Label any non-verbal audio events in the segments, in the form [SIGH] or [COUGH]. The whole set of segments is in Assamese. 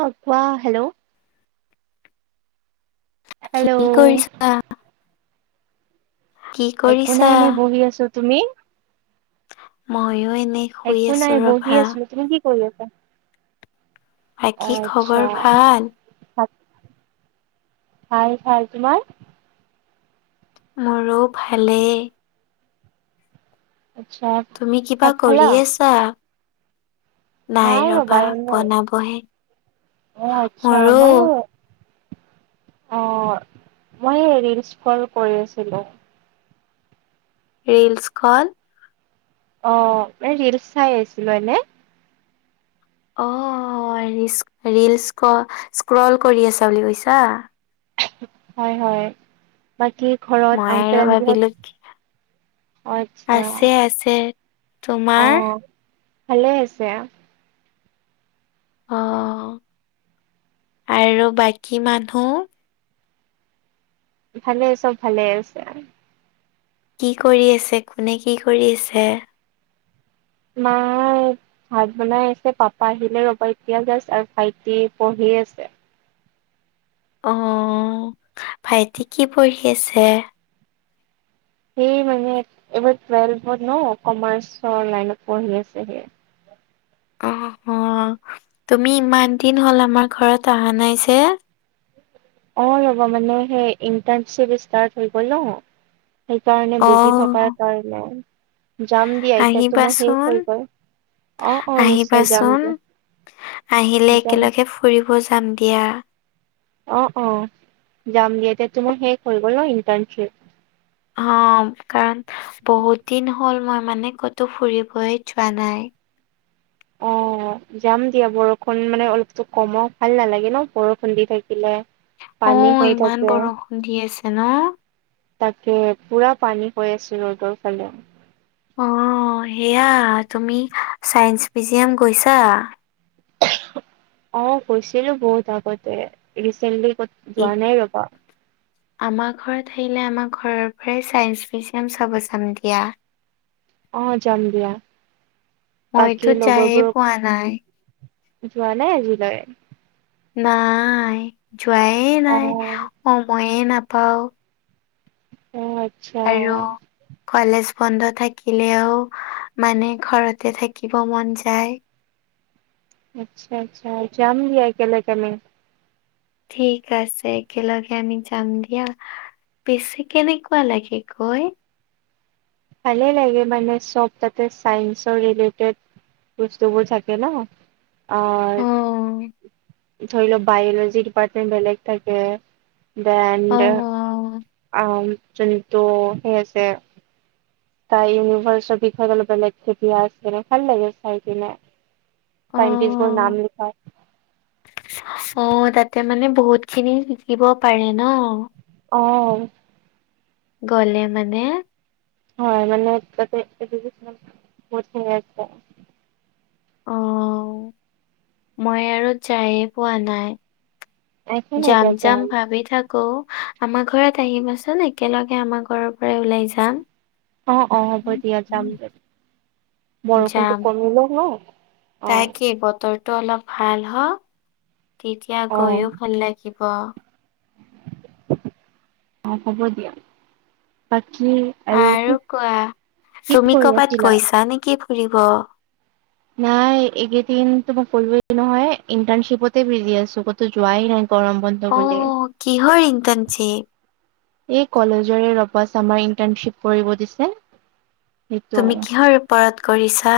অ কোৱা হেল্ল' হেল্ল' কি কৰিছা? কি একো কৰিছা নাই এনে বহি আছো, তুমি? মইয়ো এনেই। শুই একো আছো নাই বহি ৰবা আছো, তুমি কি কৰি আছা? অ বাকী আচ্ছা খবৰ ভাল? ভাত ভাল ভাল, তোমাৰ? মোৰো ভালেই। আচ্ছা তুমি কিবা ভাত খালা কৰি আছা? নাই ৰবা এনেই অ আচ্ছা মোৰো মই অ মই ৰিলচ স্কল কৰি আছিলো। ৰিলছস্কল অ মানে ৰিলচ চাই আছিলো এনে। অ ৰিলছ ৰিলছ স্ক স্ক্ৰল কৰি আছা বুলি কৈছা হয় হয় বাকী ঘৰত মই আৰু আংকল আন্টি ভাবিলো কি- হয় অ আচ্ছা আছে আছে অ তোমাৰ ভালে আছে। অ আৰু বাকী মানুহ ভালে চব ভালে আছে। কি কৰি আছে, কোনে কি কৰি আছে? মাই ভাত বনাই আছে পাপা আহিলে ৰবা এতিয়া জাষ্ট আৰু ভাইটি পঢ়ি আছে। অ ভাইটি কি পঢ়ি আছে? সেই মানে এইবাৰ টুৱেলভত ন কমাৰ্চৰ লাইনত পঢ়ি আছে যে। অ অ তুমি ইমান দিন হ'ল আমাৰ ঘৰত অহা নাই যে। অ ৰ'বা মানে সেই ইণ্টাৰ্ণশ্বিপ ষ্টাৰ্ট হৈ গ'ল ন। সেইকাৰণে বিজি থকাৰ অ'। কাৰণে যাম দিয়া এতিয়াতো মোৰ শেষ আহিবাচোন, হৈ গল। অ অ নিশ্চয় যাম আহিবাচোন, দিয়া। আহিলে যাম একেলগে দিয়া ফুৰিব যাম দিয়া। অ অ যাম দিয়া এতিয়া তোমাৰ শেষ হৈ গ'ল ন ইণ্টাৰ্ণশ্বিপ। অ কাৰণ বহুত দিন হ'ল মই মানে ক'তো ফুৰিবই যোৱা নাই। অ। যাম দিয়া বৰষুণ মানে অলপতো কমক ভাল নালাগে ন বৰষুণ দি থাকিলে। অ পানী হৈ ইমান থাকে বৰষুণ দি আছে ন। তাকে পুৰা পানী হৈ আছে ৰ'দৰ ফালে। অ সেয়া তুমি চাইন্স মিউজিয়াম গৈছা? অ গৈছিলো বহুত আগতে ৰিচেন্টলি ক'ত যোৱা নাই ৰ'বা। আমাৰ ঘৰত আহিলে আমাৰ ঘৰৰ পৰাই চাইন্স মিউজিয়াম চাব যাম দিয়া। অ যাম দিয়া মইতো বাকী যায়ে পোৱা নাই। লগৰবোৰক যোৱা নাই আজিলৈ। নাই যোৱাই অ নাই সমযে নাপাওঁ। অ আচ্ছা আৰু কলেজ বন্ধ থাকিলেও মানে ঘৰতে থাকিব মন যায়। আচ্ছা আচ্ছা যাম দিয়া একেলগে আমি। ঠিক আছে একেলগে আমি যাম দিয়া। পিছি কেনেকুৱা লাগে গৈ? ভালে লাগে মানে চব তাতে চাইন্সৰ ৰিলেটেড বস্তবোৰ থাকে ন অ ধৰিল বায়লজি ডিপাৰ্টমেট বেলেগ থাকে [UNINTELLIGIBLE] অ', আহ যোনতো সেই আছে তাই ইউনিভাৰছৰ বিষয় অলপ বেলেগ কে দিয়া ভাল লাগে চাই কিনে। চাইন্টিষ্টৰ অ', নাম লিখা অ তাতে মানে বহুত খিনি শিকিব পাৰে ন। অ। গ'লে মানে হয় মানে তাতে [UNINTELLIGIBLE] অ মই আৰু যায়ে পোৱা নাই। একো নাই যাম দিয়া যাম ভাবি থাক কো আমাৰ ঘৰত আহিবাচোন একেলগে আমাৰ ঘৰৰ পৰাই ওলাই যাম। অ অ হ'ব দিয়া যাম যদি বৰষুণটো কমিলওক ন। অ তাকেই বতৰটো অলপ ভাল হওঁক, তেতিয়া অ গৈয়ো ভাল লাগি সিব অ হ'ব দিয়া। বাকী আৰু কোৱা কি তুমি কৰি ক'ৰবাত আছিলা গৈছা নেকি ফুৰিব? নাই এইকেইদিন তো মই কলোৱে নহয় ইণ্টাৰ্শিপতে বিজি আছোঁ কতো যোৱাই নাই গৰম বন্ধ অ বুলি কিহৰ ইন্তানচিপ? এই কলেজৰে ৰবাচ আমাৰ ইন্টাৰশ্বিপ কৰিব দিছে। সেইটো তুমি কিহৰ ওপৰত কৰিছা?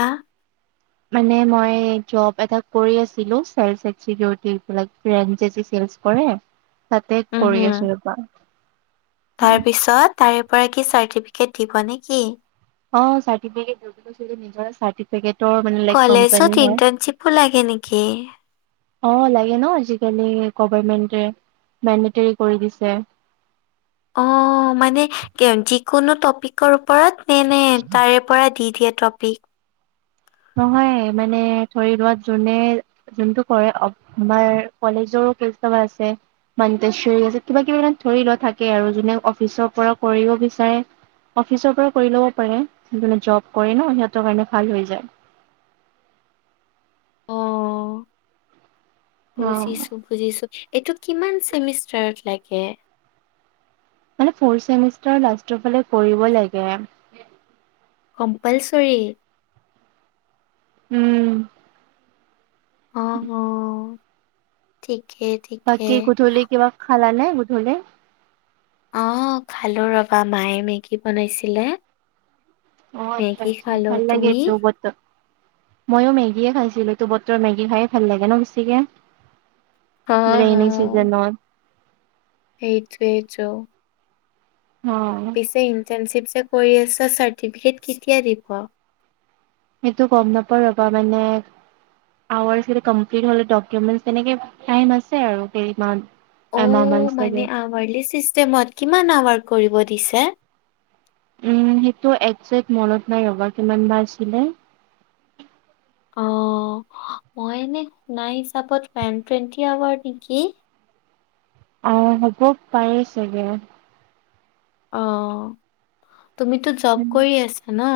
মানে মই জব এটা কৰি আছিলো চাৰ একচ চিকৰটি এইবিলাক ৰেঞজ যি চেলচ কৰে তাতে উম, কৰি আছোঁ ৰ'বা। তাৰ পিছত তাৰে পৰা কি চাৰ্টিফিকেট দিব নে নেকি? অ চাৰটিফিকেট [UNINTELLIGIBLE] নিজৰে চাৰ্তি পেকটৰ মানে লেক কলেজত কোম্পানী হয়। ইণ্টাৰ্ণশ্বিপো লাগে নেকি? অ লাগে ন আজিকালি গভাৰমেন্টে মেণ্টেৰী কৰি দিছে। অ মানে যিকোনো টপিকৰ ওপৰত [UNINTELLIGIBLE] তাৰে পৰা দি দিয়ে টপিক। নহয় মানে ধৰি লোৱা যোনে। যোনটো কৰে অব আমাৰ কলেজৰো [UNINTELLIGIBLE] আছে। মানতেশৰী আছে কিবা কিবা এ ধৰি লোৱা থাকে আৰু যোনে অফিচৰ পৰা কৰিব বিচাৰে। অফিচৰ পৰা কৰি ল'ব পাৰে যোনে জব কৰে ন' সিহঁতৰ কাৰণে ভাল হৈ যায়। অ' অ বুজিছোঁ। বুজিছোঁ এইটো কিমান চেমিষ্টাৰত লাগে। মানে ফৰ্থ চেমিষ্টাৰ লাষ্টৰ ফালে কৰিব লাগে। কম্পাল চৰি। উম। অ' অ' ঠিকে। ঠিকে। বাকি গধুলি কিবা খালা নে গধুলি? অ' খালোঁ ৰবা মায়ে মেগী বনাইছিলে। অ' আচ্ছা মেগী -আচ্ছা খালো। ভাললাগে তুমি? এইটো বতৰত। ময়ো মেগীয়ে খাইছিলোঁ এইটো বতৰ মেগী খাইয়ে ভাল লাগে ন বেছিকে। অ' ৰেইনী অ' চিজনত। সেইটোৱেইটো। অ' পিছে ইনট্ৰানচিপহে কৰি আছা চাৰ্টিফিকেট কেতিয়া দিব? সেইটো গম নাপাও ৰবা মানে। আৱাৰ গিতা কম্লিট হলে ডকুমেণ্টছ তেনেকে টাইম আছে আৰু কেইমান। অ' মানে আৱাৰলি চিষ্টেমত কিমান আৱাৰ কৰিব দিছে। উম সেইটো একজেক্ট মনত নাই ৰ'বা কিমান বা আছিলে। অ' মই এনে শুনা হিচাপত টেন টুৱেণ্টি আৱাৰ নেকি। অ হ'ব পাৰেই চাগে অ' অ' তুমিতো জব কৰি আছা ন?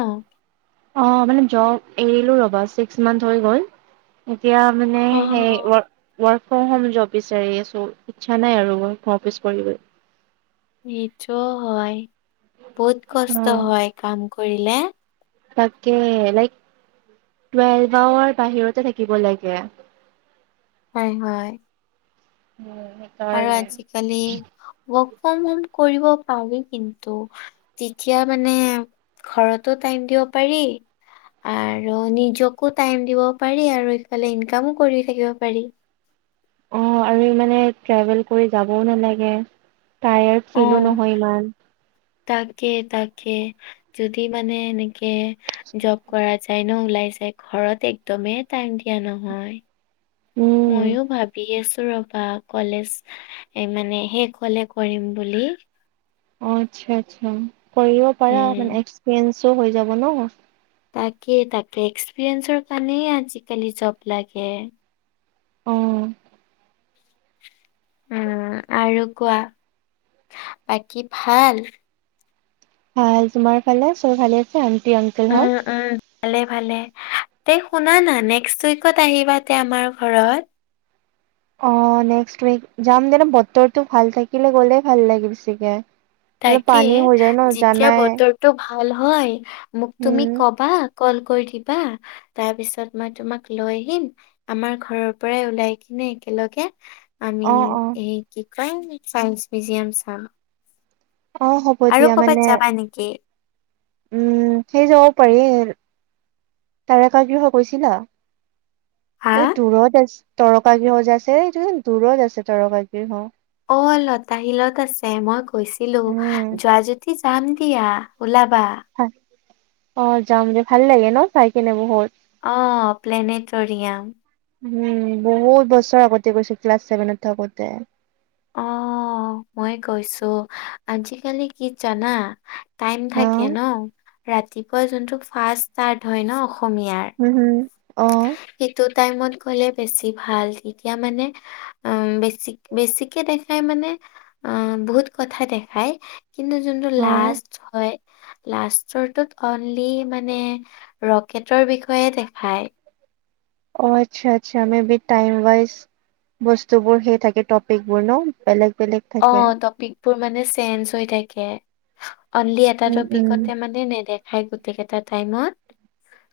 অ' মানে জব এৰিলো ৰবা ছিক্স মান্থ হৈ গ'ল এতিয়া। মানে সেই অ' ৱৰ ৱৰ্ক ফ্ৰম হোম জব বিচাৰি আছো ইচ্ছা নাই আৰু ৱৰ্ক ফ্ৰম অফিচ কৰিবলৈ। সেইটো হয় বহুত অ কষ্ট হয় কাম কৰিলে। তাকে লাইক টুৱেলভ আৱাৰ বাহিৰতে থাকিব লাগে। হয় হয়। উম। আৰু সেইকাৰণে আজিকালি ৱৰ্ক ফ্ৰম হোম কৰিব পাৱে কিন্তু। তেতিয়া মানে ঘৰতো টাইম দিব পাৰি। আৰু নিজকো টাইম দিব পাৰি আৰু সফালে ইনকামো কৰি থাকিব পাৰি। অ' আৰু ইমান মানে ট্ৰেভেল কৰি যাবও নালাগে টায়াৰ্ড অ ফিলো নহয় ইমান। তাকে তাকে যদি মানে এনেকে জব কৰা। যাই ন ওলাই যায় ঘৰত একদমেই টাইম দিয়া নহয়। উম। ময়ো ভাবি আছো ৰবা কলেজ। এই মানে শেষ হলে কৰিম বুলি। অ' আচ্ছা -আচ্ছা কৰিব পাৰা উম মানে এক্সপিৰিয়েঞ্চো হৈ যাব ন' তাকে তাকে এক্সপিৰিয়েঞ্চৰ কাৰণে আজিকালি জব লাগে। অ' উম আৰু কোৱা বাকী ভাল ভাল তোমাৰ ফালে চব ভালে আছে আমটি আংকাল উম হল উম ভালে ভালে তে শুন না নেষ্ট উইকত আহিবা তে আমাৰ ঘৰত অ নেক্সট উইক যাম দেনা বতৰটো ভাল থাকিলে গ'লেই ভাল লাগে বেছিকে মানে পানী হৈ যায় ন জানাই তটো ভাল হয় মোক তুমি উম, কবা কল কৰি দিবা তাৰ পিছত মই তোমাক লৈ আহিম আমাৰ ঘৰৰ পৰাই ওলাই কিনে একেলগে আমি অ', অ', এই কি কই চাইন্ মিউজিয়াম চাম অ হ'ব আৰু দিয়া মানে কৰ'বাত যাবা নেকি উম সেই যাব পাৰি তাৰকাগৃহ গৈছিলা হা এই দূৰত আছে তৰকা গৃহ যে আছে এই দূৰত আছে তৰকা গৃহ অ লতা শিলত আছে মই কৈছিলো উম যোৱা যোৱা যাম দিয়া ওলাবা অ যাম যে ভাল লাগে ন চাই কেনে বহুত অ প্লেনেটৰিয়াম উম বহুত বছৰ আগতে গৈছো ক্লাছ ছেভেনত থাকোতে অ মই কৈছো আজিকালি কি জানা টাইম হা থাকে ন ৰাতিপুৱা যোনটো ফাৰ্ষ্ট ষ্টাৰ্ট হয় ন অসমীয়াৰ উম হুম অ সেইটো টাইমত গ'লে বেছি ভাল তেতিয়া মানে উম বেছি বেছিকে দেখাই মানে অ বহুত কথা দেখায় কিন্তু যোনটো অ লাষ্ট হয় লাষ্টৰটোত অনলি মানে ৰকেটৰ বিষয়ে দেখায় অ আচ্ছা আচ্ছা মে টাইম ওৱাইজ বস্তুবোৰ সেই থাকে টপিকবোৰ ন বেলেগ বেলেগ অ থাকে। টপিকবোৰ মানে চেঞ্জ হৈ থাকে অনলি এটা উম উম টপিকতে মানে নেদেখায় গোটেইকেইটা টাইমত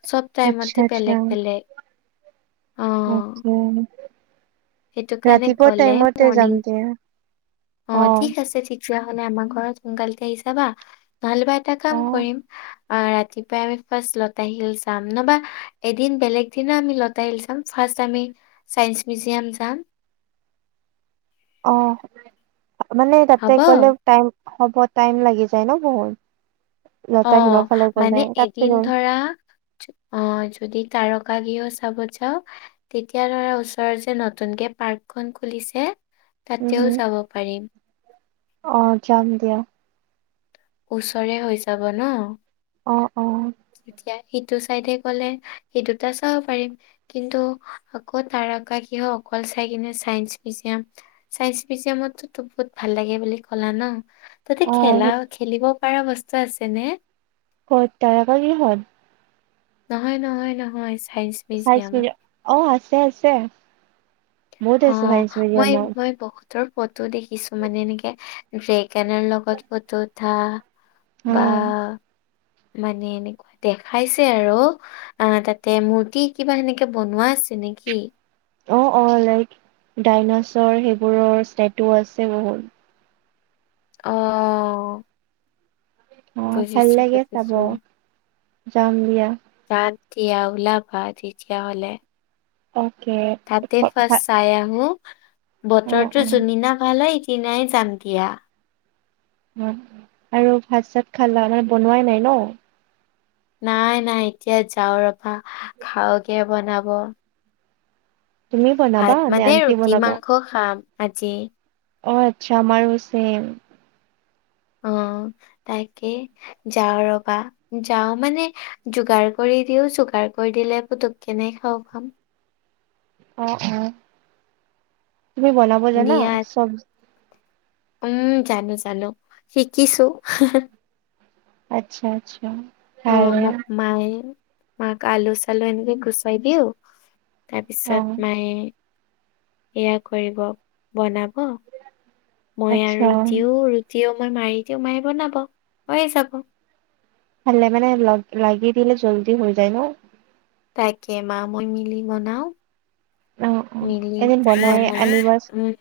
চব আচ্ছা টাইমতে বেলেগ বেলেগ অ আচ্ছা সেইটো কাৰণে ৰাতিপুৱা গ'লে টাইমতে যাম মৰ্ণিং দিয়া অ ঠিক আছে ঠিক তেতিয়া হলে আমাৰ ঘৰত সোনকালতে আহি যাবা নহ'লেবা এটা অ কাম কৰিম অ ৰাতিপুৱাই আমি ফাৰ্ষ্ট লতাশিল চাম নবা এদিন বেলেগ দিনা আমি লতাশিল চাম ফাৰ্ষ্ট আমি চাইন্স মিউজিয়াম যাম অ মানে তাতে হ'ব কলে টাইম হ'ব টাইম লাগি যায় ন বহুত অ লতা শিলৰ ফালে গ'লে মানে তাতে এদিন গ'ল ধৰা অ যদি তাৰকা গৃহ চাব যাওঁ তেতিয়া ধৰা ওচৰৰত যে নতুনকে পাৰ্ক খন খুলিছে উম হম তাতেও যাব পাৰিম অ যাম দিয়া ওচৰে হৈ যাব ন অ অ তেতিয়া সিটো চাইডে গ'লে সেই দুটা চাব পাৰিম কিন্তু আকৌ তাৰকা গৃহ অকল চাই কিনে চাইন্স মিউজিয়াম চাইন্স মিউজিয়ামতো বহুত ভাল লাগে ক'লা ন, তাতে অ খেলা, খেলিব পৰা বস্তু আছে নে? ক'ত তাৰকা গৃহত? নহয়, নহয়, নহয়, চাইঞ্চ চাইঞ্চ মিউজিয়াম, অ', আছে আছে, বহুত আছে চাইঞ্চ মিউজিয়ামত। তৰ ফটো দেখিছোঁ‌ মানে, এনেকে ড্ৰেগনৰ লগত ফটো উঠা। বা উম মানে এনেকুৱা দেখাইছে আৰু। অ ', তাতে মূৰ্তি কিবা সেনেকে বনোৱা আছে নে কি? অ'-অ', লাইক ডাইনাছৰ সেইবোৰৰ ষ্টেটো আছে বহুত। অ'-অ'-অ '। অ', ভাল লাগে চাব, বুজিছো যাম দিয়া। বাদ দিয়া ওলাবা তেতিয়াহ'লে। অ'কে। তাতে ফাৰ্ষ্ট অ চাই আহোঁ‌, অ বতৰটো অ যোনদিনা ভাল হয় দিনাই যাম দিয়া। আৰু ভাত চাত খালা মানে বনোৱাই নাই ন? নাই নাই এতিয়া যাও ৰ'বা খাওগে বনাব। তুমি বনাবা, ভাত নে মানে আনটি ৰুটি বনাব? মাংস খাম আজি অ', আচ্ছা আমাৰো ছেম। অ', তাকে, যাও ৰ'বা যাওঁ মানে যোগাৰ কৰি দিওঁ‌, যোগাৰ কৰি দিলে পুতুকেনে খাব পাম। অ'-অ', তুমি বনাব জানা দিয়া চব? উম, জানো জানো, শিকিছোঁ‌। আটচ্ছা আটচ্ছা। অ', মোক মায়ে, মাক আলু-চালু এনেকে গুচাই দিওঁ‌ অ তাৰপিছত, মায়ে এয়া কৰিব, বনাব, মই আচ্ছা আৰু দিওঁৰ। দিওঁ মই মাৰি দিওঁ মা বনাব হৈয়ে যাব ভালে মানে লগ-লাগি দিলে জল্দি হৈ যায় ন? তাকে মা মই মিলি বনাওঁ‌। অ অ মিলি বনালে, উম।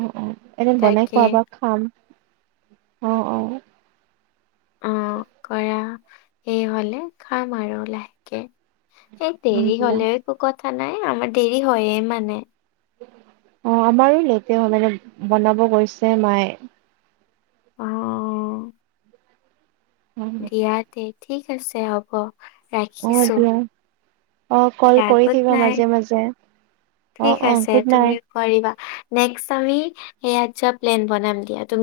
অ'-অ' এনেই বনাই তাকে খোৱা বোৱা খাম, অ'-অ'। উম, কৰা শেষ হ'লে খাম আৰু লাহেকে। সেই উম দেৰি দিয়া হলেও একো কথা নাই, আমাৰ দেৰি হয়ে মানে। অ', আমাৰো লেতে হয় মানে, বনাব গৈছে মায়ে। অ'। অ দিয়াতে ঠিক আছে হ'ব। অ ৰাখিছোঁ‌, দিয়া অ কল দিয়া, কৰি গুড থাকিবা মাজে নাইট। মাজে অ ঠিক অ আছে গুড নাইট তুমি কৰিবা, নেক্স আমি ইয়াত যোৱা প্লেন বনাম দিয়া, তুমি